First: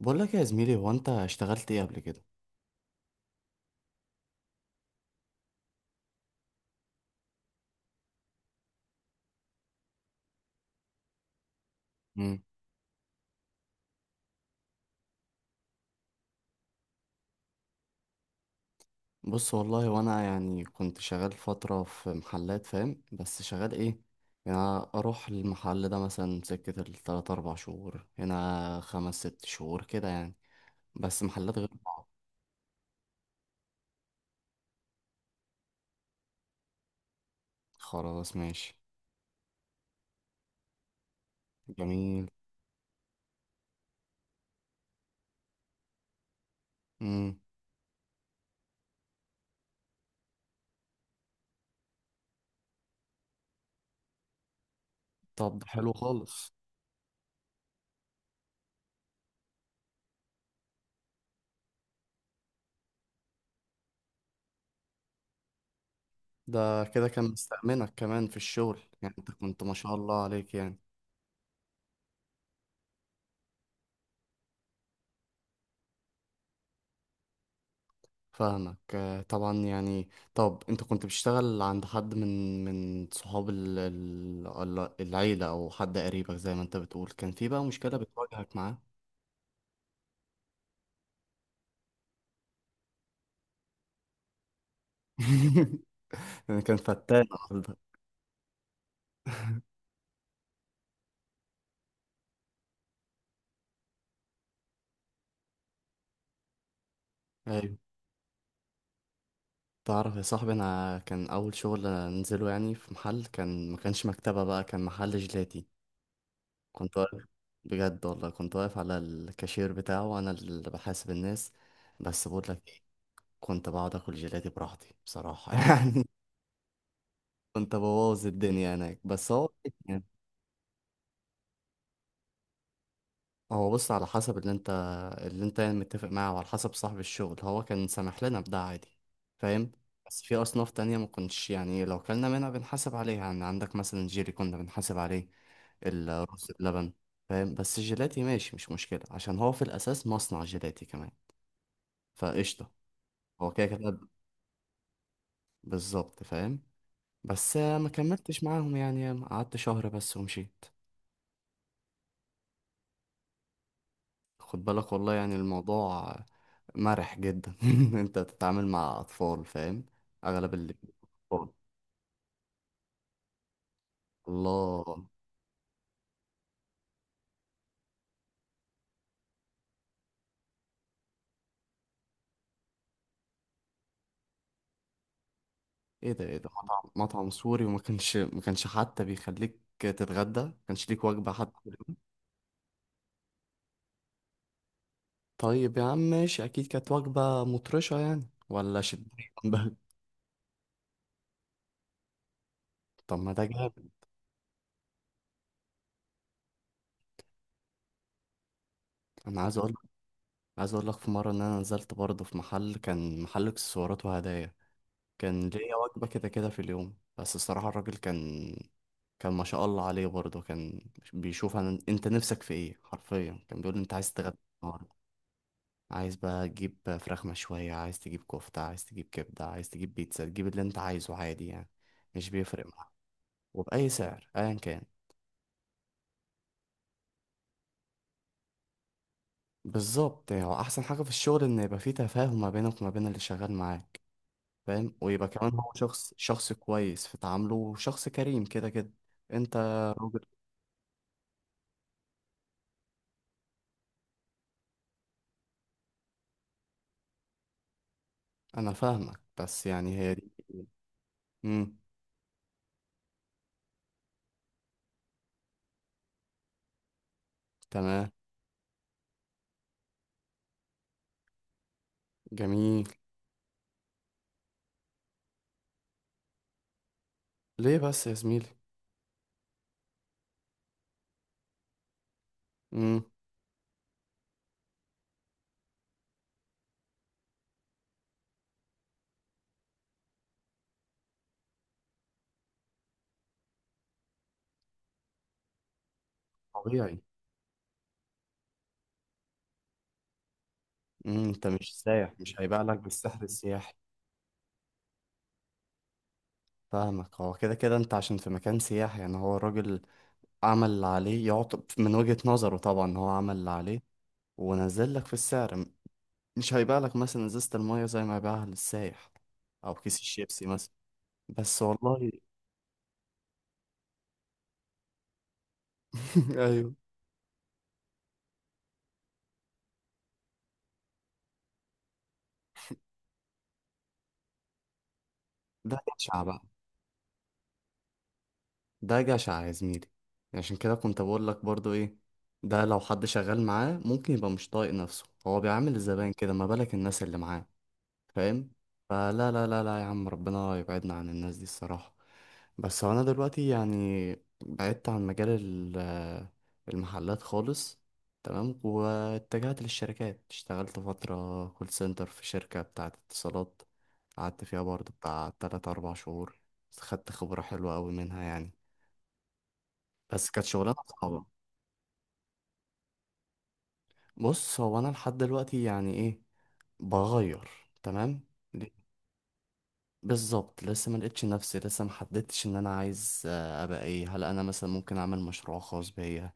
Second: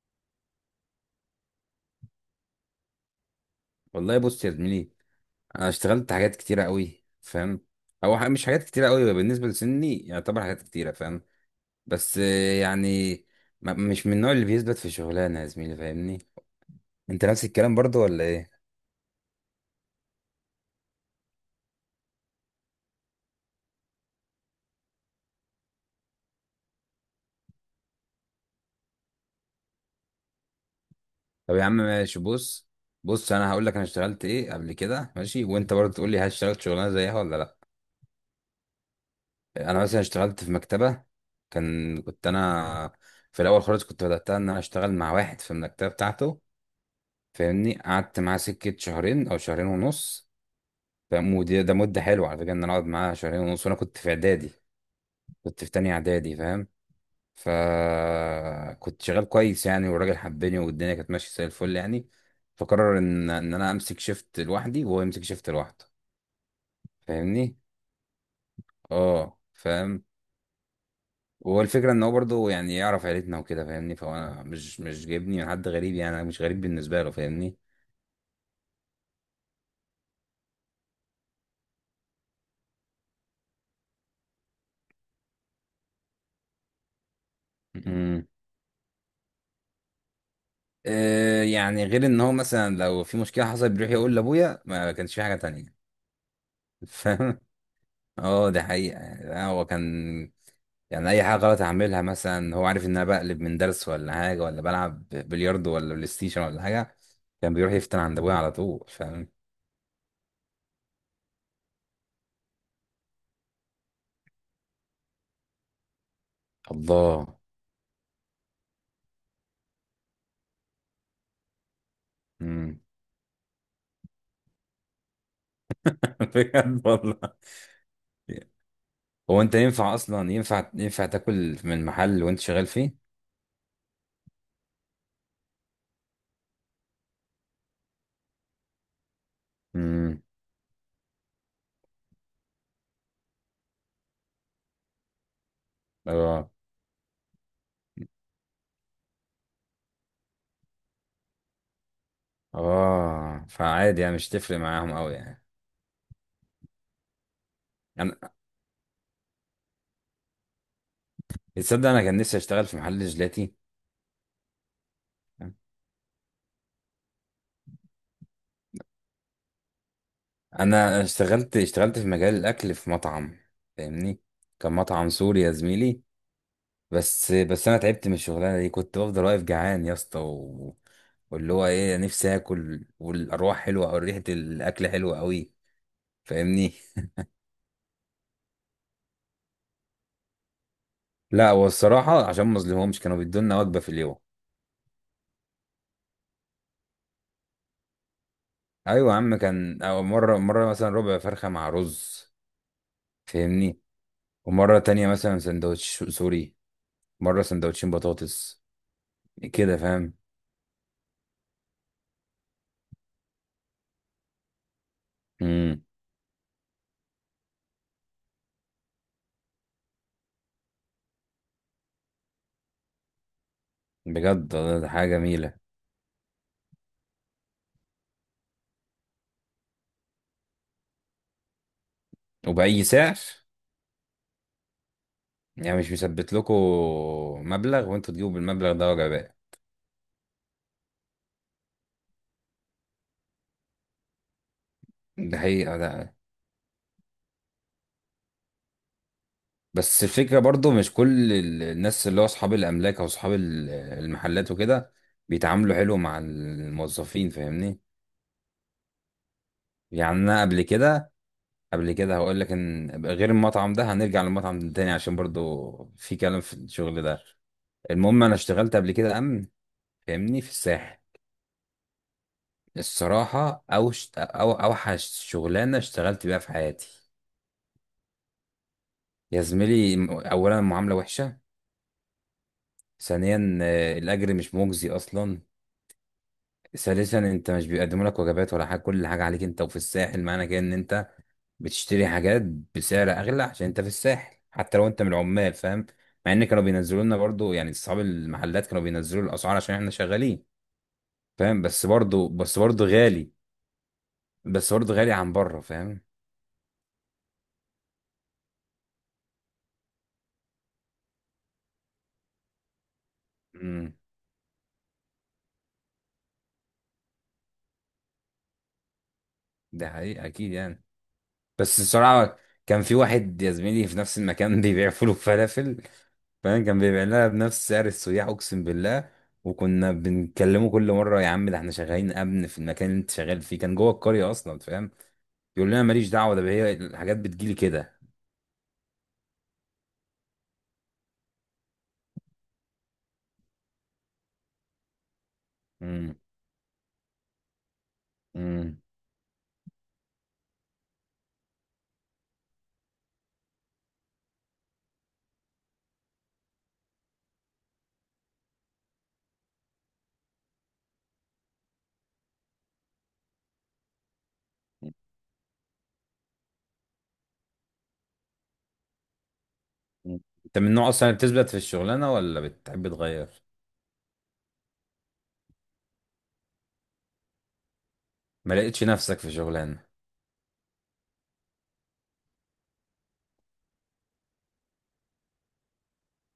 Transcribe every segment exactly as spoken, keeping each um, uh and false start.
بقول لك يا زميلي، هو انت اشتغلت ايه قبل كده؟ والله بص يا زميلي. انا اشتغلت حاجات كتيره قوي، فاهم؟ او ح- مش حاجات كتيره قوي، بالنسبه لسني يعتبر حاجات كتيره، فاهم؟ بس مم. آه، يعني ما- مش من النوع اللي بيثبت في شغلانه يا زميلي، فاهمني؟ انت نفس الكلام برضو ولا ايه؟ بص والله، وانا يعني كنت شغال فتره في محلات، فاهم؟ بس شغال ايه يعني؟ اروح المحل ده مثلا سكه التلات اربع شهور، هنا خمس ست شهور كده يعني. بس طب محلات يا غير عم بعض. ماشي، بص. بص انا هقول لك انا اشتغلت ايه قبل كده، ماشي؟ وانت برضو تقول لي هل اشتغلت شغلانه زيها ولا لا. خلاص ماشي. انا مثلا اشتغلت في مكتبه. كان كنت جميل. انا في الاول خالص كنت بداتها ان انا اشتغل مع واحد في المكتبه بتاعته، امم فاهمني؟ قعدت معاه سكه شهرين او شهرين ونص. ده مود ده مدة حلوة على فكرة إن أنا أقعد معاها شهرين ونص، وأنا كنت في إعدادي. طب كنت في حلو تانية إعدادي، خالص. فاهم؟ فكنت شغال كويس يعني، والراجل حبني والدنيا كانت ماشية زي الفل يعني. فقرر إن إن أنا أمسك شيفت لوحدي وهو يمسك شيفت لوحده. ده كده كان فاهمني؟ مستأمنك كمان في الشغل يعني، انت أه كنت ما شاء فاهم. الله عليك يعني. هو الفكرة إن هو برضه يعني يعرف عيلتنا وكده، فاهمني؟ فهو أنا مش مش جايبني من حد غريب يعني، أنا مش غريب بالنسبة له، فاهمني؟ فاهمك آه، طبعا يعني. طب انت كنت بتشتغل عند حد من من صحاب ال- ال- ال- العيلة او حد قريبك زي ما انت بتقول، كان في بقى مشكلة امم. بتواجهك معاه؟ آه يعني، غير إن هو مثلا لو في مشكلة حصلت بيروح يقول لأبويا، ما كانش في حاجة تانية. انا كان فتان فاهم. النهارده. اه دي حقيقة يعني، هو كان يعني أي حاجة غلط أعملها مثلا هو عارف إن أنا بقلب من درس ولا حاجة، ولا بلعب بلياردو ولا بلاي ستيشن ولا حاجة، كان بيروح ايوه، يفتن عند أبويا على طول، فاهم؟ تعرف يا صاحبي، انا كان اول شغل انزله يعني في محل، كان ما كانش مكتبة بقى، كان محل جيلاتي. كنت واقف، الله. بجد والله كنت واقف على الكاشير بتاعه وانا اللي بحاسب الناس. بس بقول لك مم. ايه، كنت بقعد اكل جيلاتي براحتي بصراحة بجد والله. كنت ببوظ الدنيا هناك بس هو هو أنت ينفع يعني، أصلا، ينفع ينفع تاكل من محل وأنت شغال فيه؟ هو بص على حسب اللي انت اللي انت يعني متفق معاه وعلى حسب صاحب الشغل، هو كان سامح لنا بده عادي، فاهم. بس مم. في اصناف تانية ما كنتش يعني، لو كلنا منها بنحاسب عليها. يعني عندك مثلا جيلي كنا بنحاسب عليه، اه. الرز بلبن، فاهم. بس الجيلاتي ماشي مش مشكلة عشان هو في الاساس مصنع جيلاتي كمان، فقشطة. اه هو كده كده فعادي يعني، مش تفرق معاهم أوي يعني. بالظبط، فاهم. بس ما أنا، كملتش معاهم يعني، قعدت شهر بس ومشيت. تصدق أنا كان نفسي أشتغل في محل جيلاتي. خد بالك والله، يعني الموضوع مرح جدا انت بتتعامل مع اطفال، فاهم. اغلب اللي انا أطفال. اشتغلت اشتغلت في مجال الاكل في مطعم، فاهمني؟ كان الله. مطعم سوري يا زميلي. بس بس انا تعبت من الشغلانه دي، كنت بفضل واقف جعان يا اسطى، و... واللي هو ايه، نفسي اكل والارواح حلوه او ريحه الاكل حلوه قوي، ايه ده ايه ده، فاهمني؟ مطعم مطعم سوري وما كانش ما كانش حتى بيخليك تتغدى؟ ما كانش ليك وجبة لا حتى؟ هو الصراحه عشان ما اظلمهمش، كانوا بيدونا وجبه في اليوم. طيب يا عم ماشي، اكيد كانت وجبة مطرشة يعني ولا شدية ايوه يا عم، بل كان أو مره مره مثلا ربع فرخه مع رز، طب ما ده فاهمني؟ جامد. ومره تانية مثلا سندوتش سوري، مره سندوتشين بطاطس، انا عايز اقول كده فاهم؟ عايز اقول لك، في مرة ان انا نزلت برضه في محل، كان محل اكسسوارات وهدايا، كان ليا وجبة كده كده في اليوم، بس الصراحة الراجل كان، كان ما شاء الله عليه برضه، كان بيشوف أنا... انت نفسك في ايه، حرفيا كان بيقول لي انت عايز تتغدى بجد ده النهاردة؟ ده حاجة جميلة. عايز بقى تجيب فراخ مشوية، عايز تجيب كفتة، عايز تجيب كبدة، عايز تجيب بيتزا، تجيب اللي انت عايزه عادي يعني، مش بيفرق وبأي معاه. سعر؟ وبأي سعر أيا كان. يعني مش مثبت لكم مبلغ وانتوا تجيبوا بالمبلغ ده وجباء. بالظبط، يعني هو أحسن حاجة في الشغل إن يبقى فيه تفاهم ما بينك وما بين اللي شغال معاك، فاهم. ويبقى ده كمان هو حقيقة شخص ده. شخص كويس في تعامله، وشخص كريم كده كده. انت، بس الفكرة برضو، مش كل ال- الناس اللي هو أصحاب الأملاك أو أصحاب ال- المحلات وكده بيتعاملوا حلو مع الموظفين، فاهمني؟ انا فاهمك، بس يعني هي يعني دي. أنا قبل كده، امم قبل كده هقول لك إن غير المطعم ده، هنرجع للمطعم ده تاني عشان برضو في كلام في الشغل ده. تمام. المهم، أنا اشتغلت قبل كده أمن، فاهمني؟ في الساحل. جميل. الصراحة أوش أو أوحش شغلانة اشتغلت بيها في حياتي. ليه بس يا زميلي؟ يا زميلي، م- أولا المعاملة وحشة. امم ثانيا آه، الأجر مش مجزي أصلا. ثالثا أنت مش بيقدموا لك وجبات ولا حاجة، كل حاجة عليك أنت، وفي الساحل معنى كده إن أنت بتشتري حاجات بسعر أغلى، عشان أنت في الساحل حتى لو أنت من العمال، فاهم؟ مع إن كانوا طبيعي. بينزلوا لنا برضو، يعني أصحاب المحلات كانوا بينزلوا الأسعار عشان إحنا شغالين، امم انت فاهم؟ مش بس سايح، برضو، مش بس هيبيع لك برضو بالسحر غالي. السياحي. بس برضو غالي عن بره، فاهم؟ فاهمك، هو كده كده انت عشان في مكان سياحي يعني، هو الراجل عمل اللي عليه يعطب من وجهة نظره، طبعا هو عمل اللي عليه امم. ونزل لك في السعر. م- مش هيبيع لك مثلا ازازة المية زي ما يبيعها للسايح، او ده كيس حقيقة الشيبسي أكيد مثلا. يعني. بس بس والله بصراحة، كان في واحد يا زميلي في نفس المكان بيبيع فول وفلافل، فاهم؟ ايوه، كان بيبيع لها بنفس سعر السياح، اقسم بالله. وكنا بنكلمه كل مرة، يا عم ده احنا شغالين امن في المكان اللي انت شغال فيه، كان جوه القرية اصلا، فاهم؟ يقول ده لنا ماليش اشعة دعوة، بقى، ده هي الحاجات بتجيلي كده. ده جشع يا زميلي. عشان كده كنت بقول لك برضو ايه، ده لو حد شغال معاه ممكن يبقى مش طايق نفسه، هو بيعامل الزبائن امم. كده، ما بالك الناس اللي معاه، فاهم. امم. فلا لا لا لا يا عم، ربنا يبعدنا عن الناس دي الصراحة. بس هو انا دلوقتي يعني بعدت عن مجال ال- المحلات خالص، تمام. واتجهت للشركات، اشتغلت فترة كول سنتر في شركة بتاعة اتصالات، قعدت فيها برضو بتاع تلات أربع شهور. خدت خبرة حلوة أوي منها يعني، أمم. بس كانت انت من شغلانة النوع اصلا اللي صعبة. بتثبت في الشغلانة، ولا بتحب تغير؟ بص هو أنا لحد دلوقتي يعني إيه، بغير، تمام. ما ليه؟ لقيتش نفسك في شغلانة؟ بالظبط، لسه ما لقيتش نفسي، لسه ما حددتش ان انا عايز آه، ابقى ايه. هل انا مثلا ممكن اعمل مشروع خاص بيا؟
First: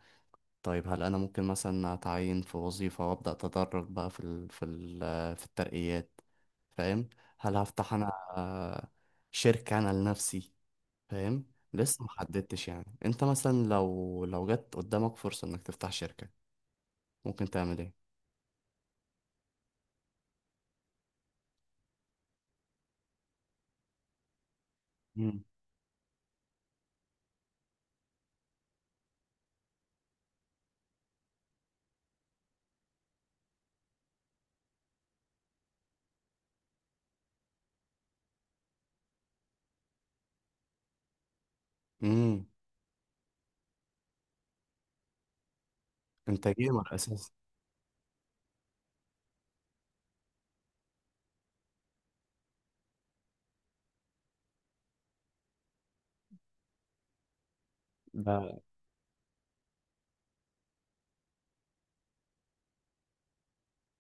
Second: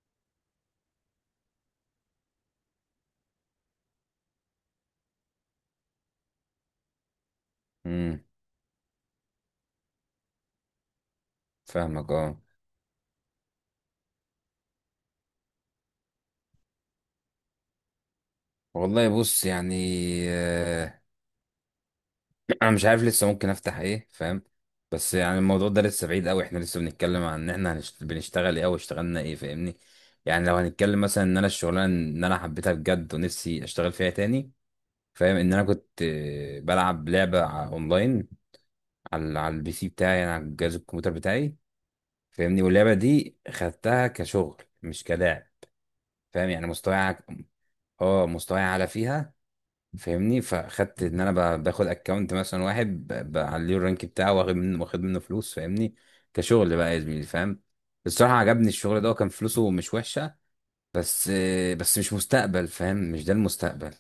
طيب هل انا ممكن مثلا اتعين في وظيفة وابدا اتدرج بقى في ال في ال آه، في الترقيات، فاهم؟ هل هفتح انا امم. آه، شركة انا لنفسي، فاهم. لسه ما فاهمك اه. حددتش يعني. انت مثلا لو لو جت قدامك فرصة انك تفتح شركة، ممكن تعمل والله بص يعني، آه، انا مش عارف لسه ممكن افتح ايه، فاهم؟ بس يعني ايه؟ الموضوع ده لسه بعيد قوي، احنا لسه بنتكلم عن ان احنا هنشت... بنشتغل ايه او اشتغلنا ايه، فاهمني؟ يعني لو هنتكلم مثلا ان انا الشغلانه ان انا حبيتها بجد ونفسي اشتغل فيها تاني، فاهم؟ ان انا كنت آه، بلعب لعبه ع- اونلاين، على على البي سي بتاعي، يعني على جهاز الكمبيوتر بتاعي، امم فاهمني؟ واللعبه دي خدتها كشغل مش كلاعب، انت فاهم؟ يعني جيمر مستواي ع- اساسا. اه مستواي اعلى فيها، فاهمني؟ فاخدت ان انا ب- باخد اكونت مثلا واحد، ب- بعليه الرانك بتاعه، واخد منه واخد منه فلوس، فاهمني؟ كشغل بقى يا زميلي، فاهم؟ الصراحه ده عجبني الشغل ده، وكان فلوسه مش وحشه. بس بس مش مستقبل، فاهم؟ مش ده المستقبل.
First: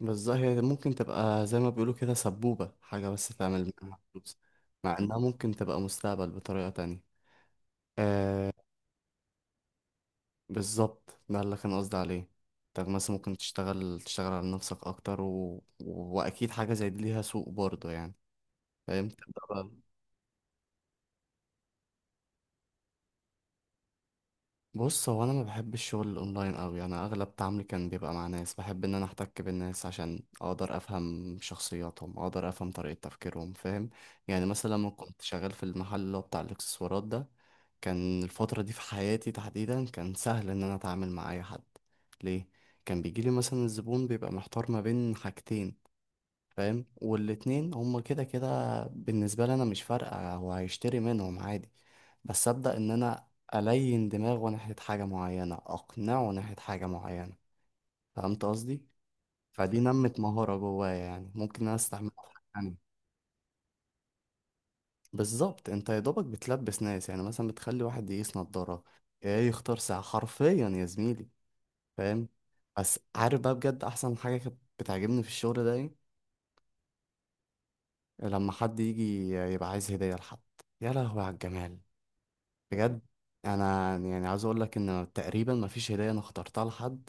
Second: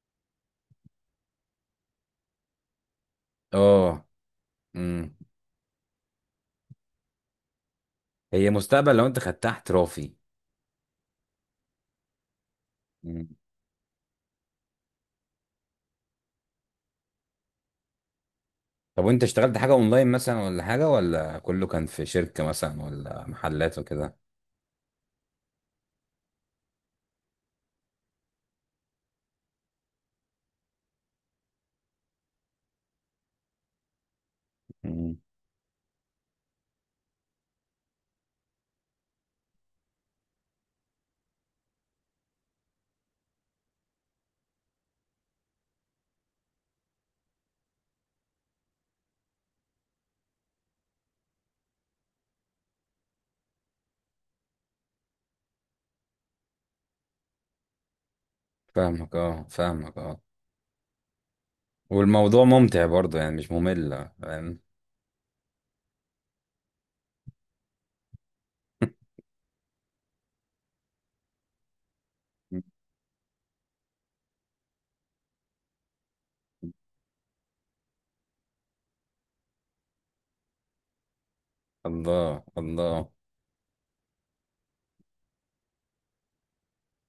بالظبط، هي ممكن تبقى زي ما بيقولوا كده سبوبة، حاجة بس تعمل منها اه. فلوس، مع امم. انها ممكن تبقى مستقبل بطريقة تانية. هي آه، مستقبل لو انت خدتها احترافي. بالظبط ده اللي كان قصدي عليه. انت مثلا مم. ممكن تشتغل، تشتغل على نفسك اكتر و... و... واكيد حاجة زي دي ليها سوق برضه يعني، طب فاهم، وانت تبدأ اشتغلت بقى. حاجه اونلاين مثلا، ولا حاجه، ولا كله كان في شركه مثلا ولا محلات وكده؟ بص هو انا ما بحب الشغل الاونلاين قوي، انا اغلب تعاملي كان بيبقى مع ناس، بحب ان انا احتك بالناس عشان اقدر افهم شخصياتهم، اقدر افهم طريقة تفكيرهم، فاهم. يعني مثلا لما مم. كنت شغال في المحل اللي هو بتاع الاكسسوارات ده، كان الفترة دي في حياتي تحديدا كان سهل ان انا اتعامل مع اي حد. ليه؟ كان بيجيلي مثلا الزبون بيبقى محتار ما بين حاجتين، فاهم. والاتنين هما كده كده بالنسبة لي، أنا مش فارقة هو هيشتري منهم عادي. بس أبدأ إن أنا ألين دماغه ناحية حاجة معينة، أقنعه ناحية حاجة معينة، فهمت قصدي؟ فاهمك اه. فدي فاهمك نمت اه. مهارة جوايا، يعني ممكن أنا أستعملها في حاجة والموضوع ممتع تانية. برضه يعني، مش ممل، فاهم؟ بالظبط، أنت يا دوبك بتلبس ناس، يعني مثلا بتخلي واحد يقيس نضارة إيه، يختار ساعة حرفيا يا زميلي، فاهم؟ بس عارف بقى بجد، أحسن حاجة كانت بتعجبني في الشغل ده إيه؟ لما حد يجي يبقى عايز هدية لحد، يا لهوي على الجمال، الله بجد. الله. انا يعني عاوز اقول لك ان تقريبا ما فيش هديه انا اخترتها لحد،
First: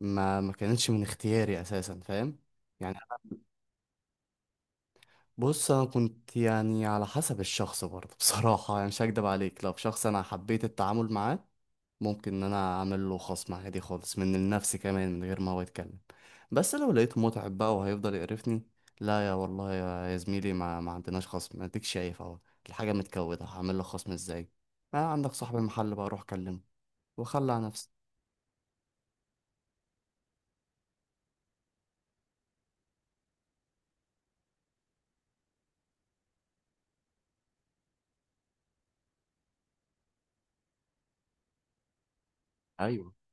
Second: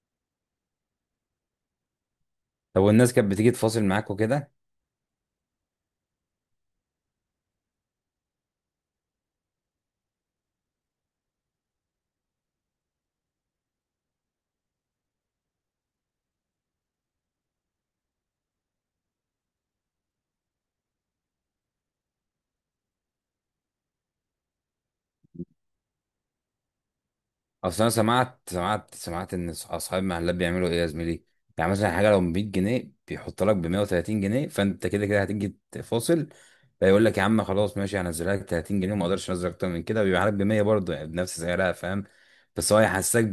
ما ما كانتش من اختياري اساسا، فاهم. طب يعني والناس كانت بتيجي تفاصل معاك وكده؟ بص، انا كنت يعني على حسب الشخص برضه بصراحه يعني مش هكدب عليك، لو شخص انا حبيت التعامل معاه، ممكن ان انا اعمل له خصم عادي خالص من النفس كمان من غير ما هو يتكلم. بس لو لقيته متعب بقى وهيفضل يقرفني، لا يا والله يا يا زميلي، ما, ما عندناش خصم، اديك شايف اهو الحاجه متكوده، هعمل له خصم ازاي؟ آه عندك صاحب المحل بقى، روح كلمه وخلى على اصل نفسك. انا سمعت سمعت سمعت ان أص- اصحاب المحلات بيعملوا ايه يا زميلي. يعني مثلا حاجه لو مية جنيه، بيحط لك ب مية وتلاتين جنيه، فانت كده كده هتيجي تفاصل. فيقول لك يا عم خلاص ماشي، هنزلها لك تلاتين جنيه وما اقدرش انزل اكتر من كده، ويبيعها لك ب مية برضه يعني بنفس سعرها، فاهم؟ بس هو ايوه يحسسك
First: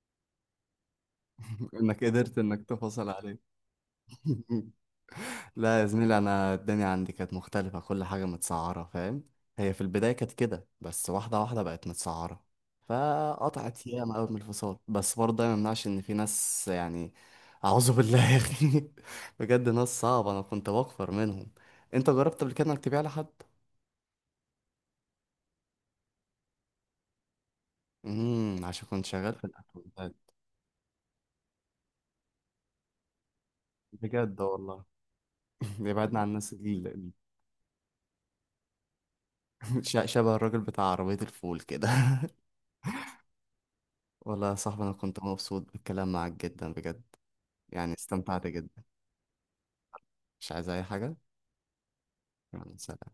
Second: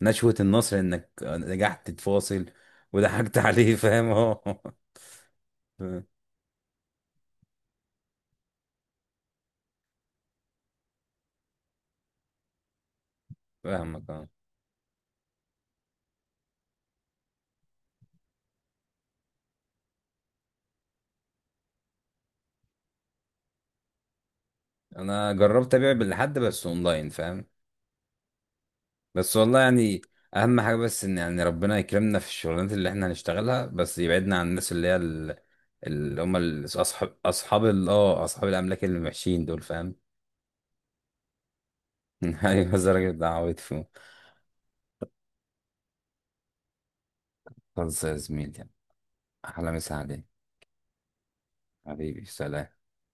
بنشوه النصر انك نجحت انك قدرت تفاصل. انك تفصل عليه وضحكت عليه، فاهم اهو. لا يا زميلي، انا الدنيا عندي كانت مختلفه، كل حاجه متسعره، فاهم. هي في البدايه كانت كده، بس واحده واحده بقت متسعره، فقطعت فاهمك ياما قوي اه. من الفصال، بس برضه ده ما يمنعش ان في ناس يعني، اعوذ بالله يا اخي بجد ناس صعبه، انا كنت بكفر منهم. انت جربت قبل كده انك تبيع لحد؟ انا جربت ابيع بالحد بس اونلاين، فاهم؟ امم عشان كنت شغال بس في والله يعني، الاكونتات. اهم حاجه بس ان يعني ربنا يكرمنا في الشغلانات اللي احنا هنشتغلها، بس يبعدنا بجد عن الناس والله اللي هي ال- يبعدنا اللي عن هم الناس ال- ال- ال- اصحاب اصحاب ال اه اصحاب الاملاك اللي وحشين دول، فاهم؟ ش- شبه الراجل بتاع عربيه الفول كده ايوه الراجل ده عويط فيه. والله يا صاحبي، أنا كنت مبسوط بالكلام معاك جدا بجد، يعني خلص يا استمتعت زميلي، جدا. احلى مسا عليك. مش عايز أي حاجة. حبيبي سلام. يلا سلام.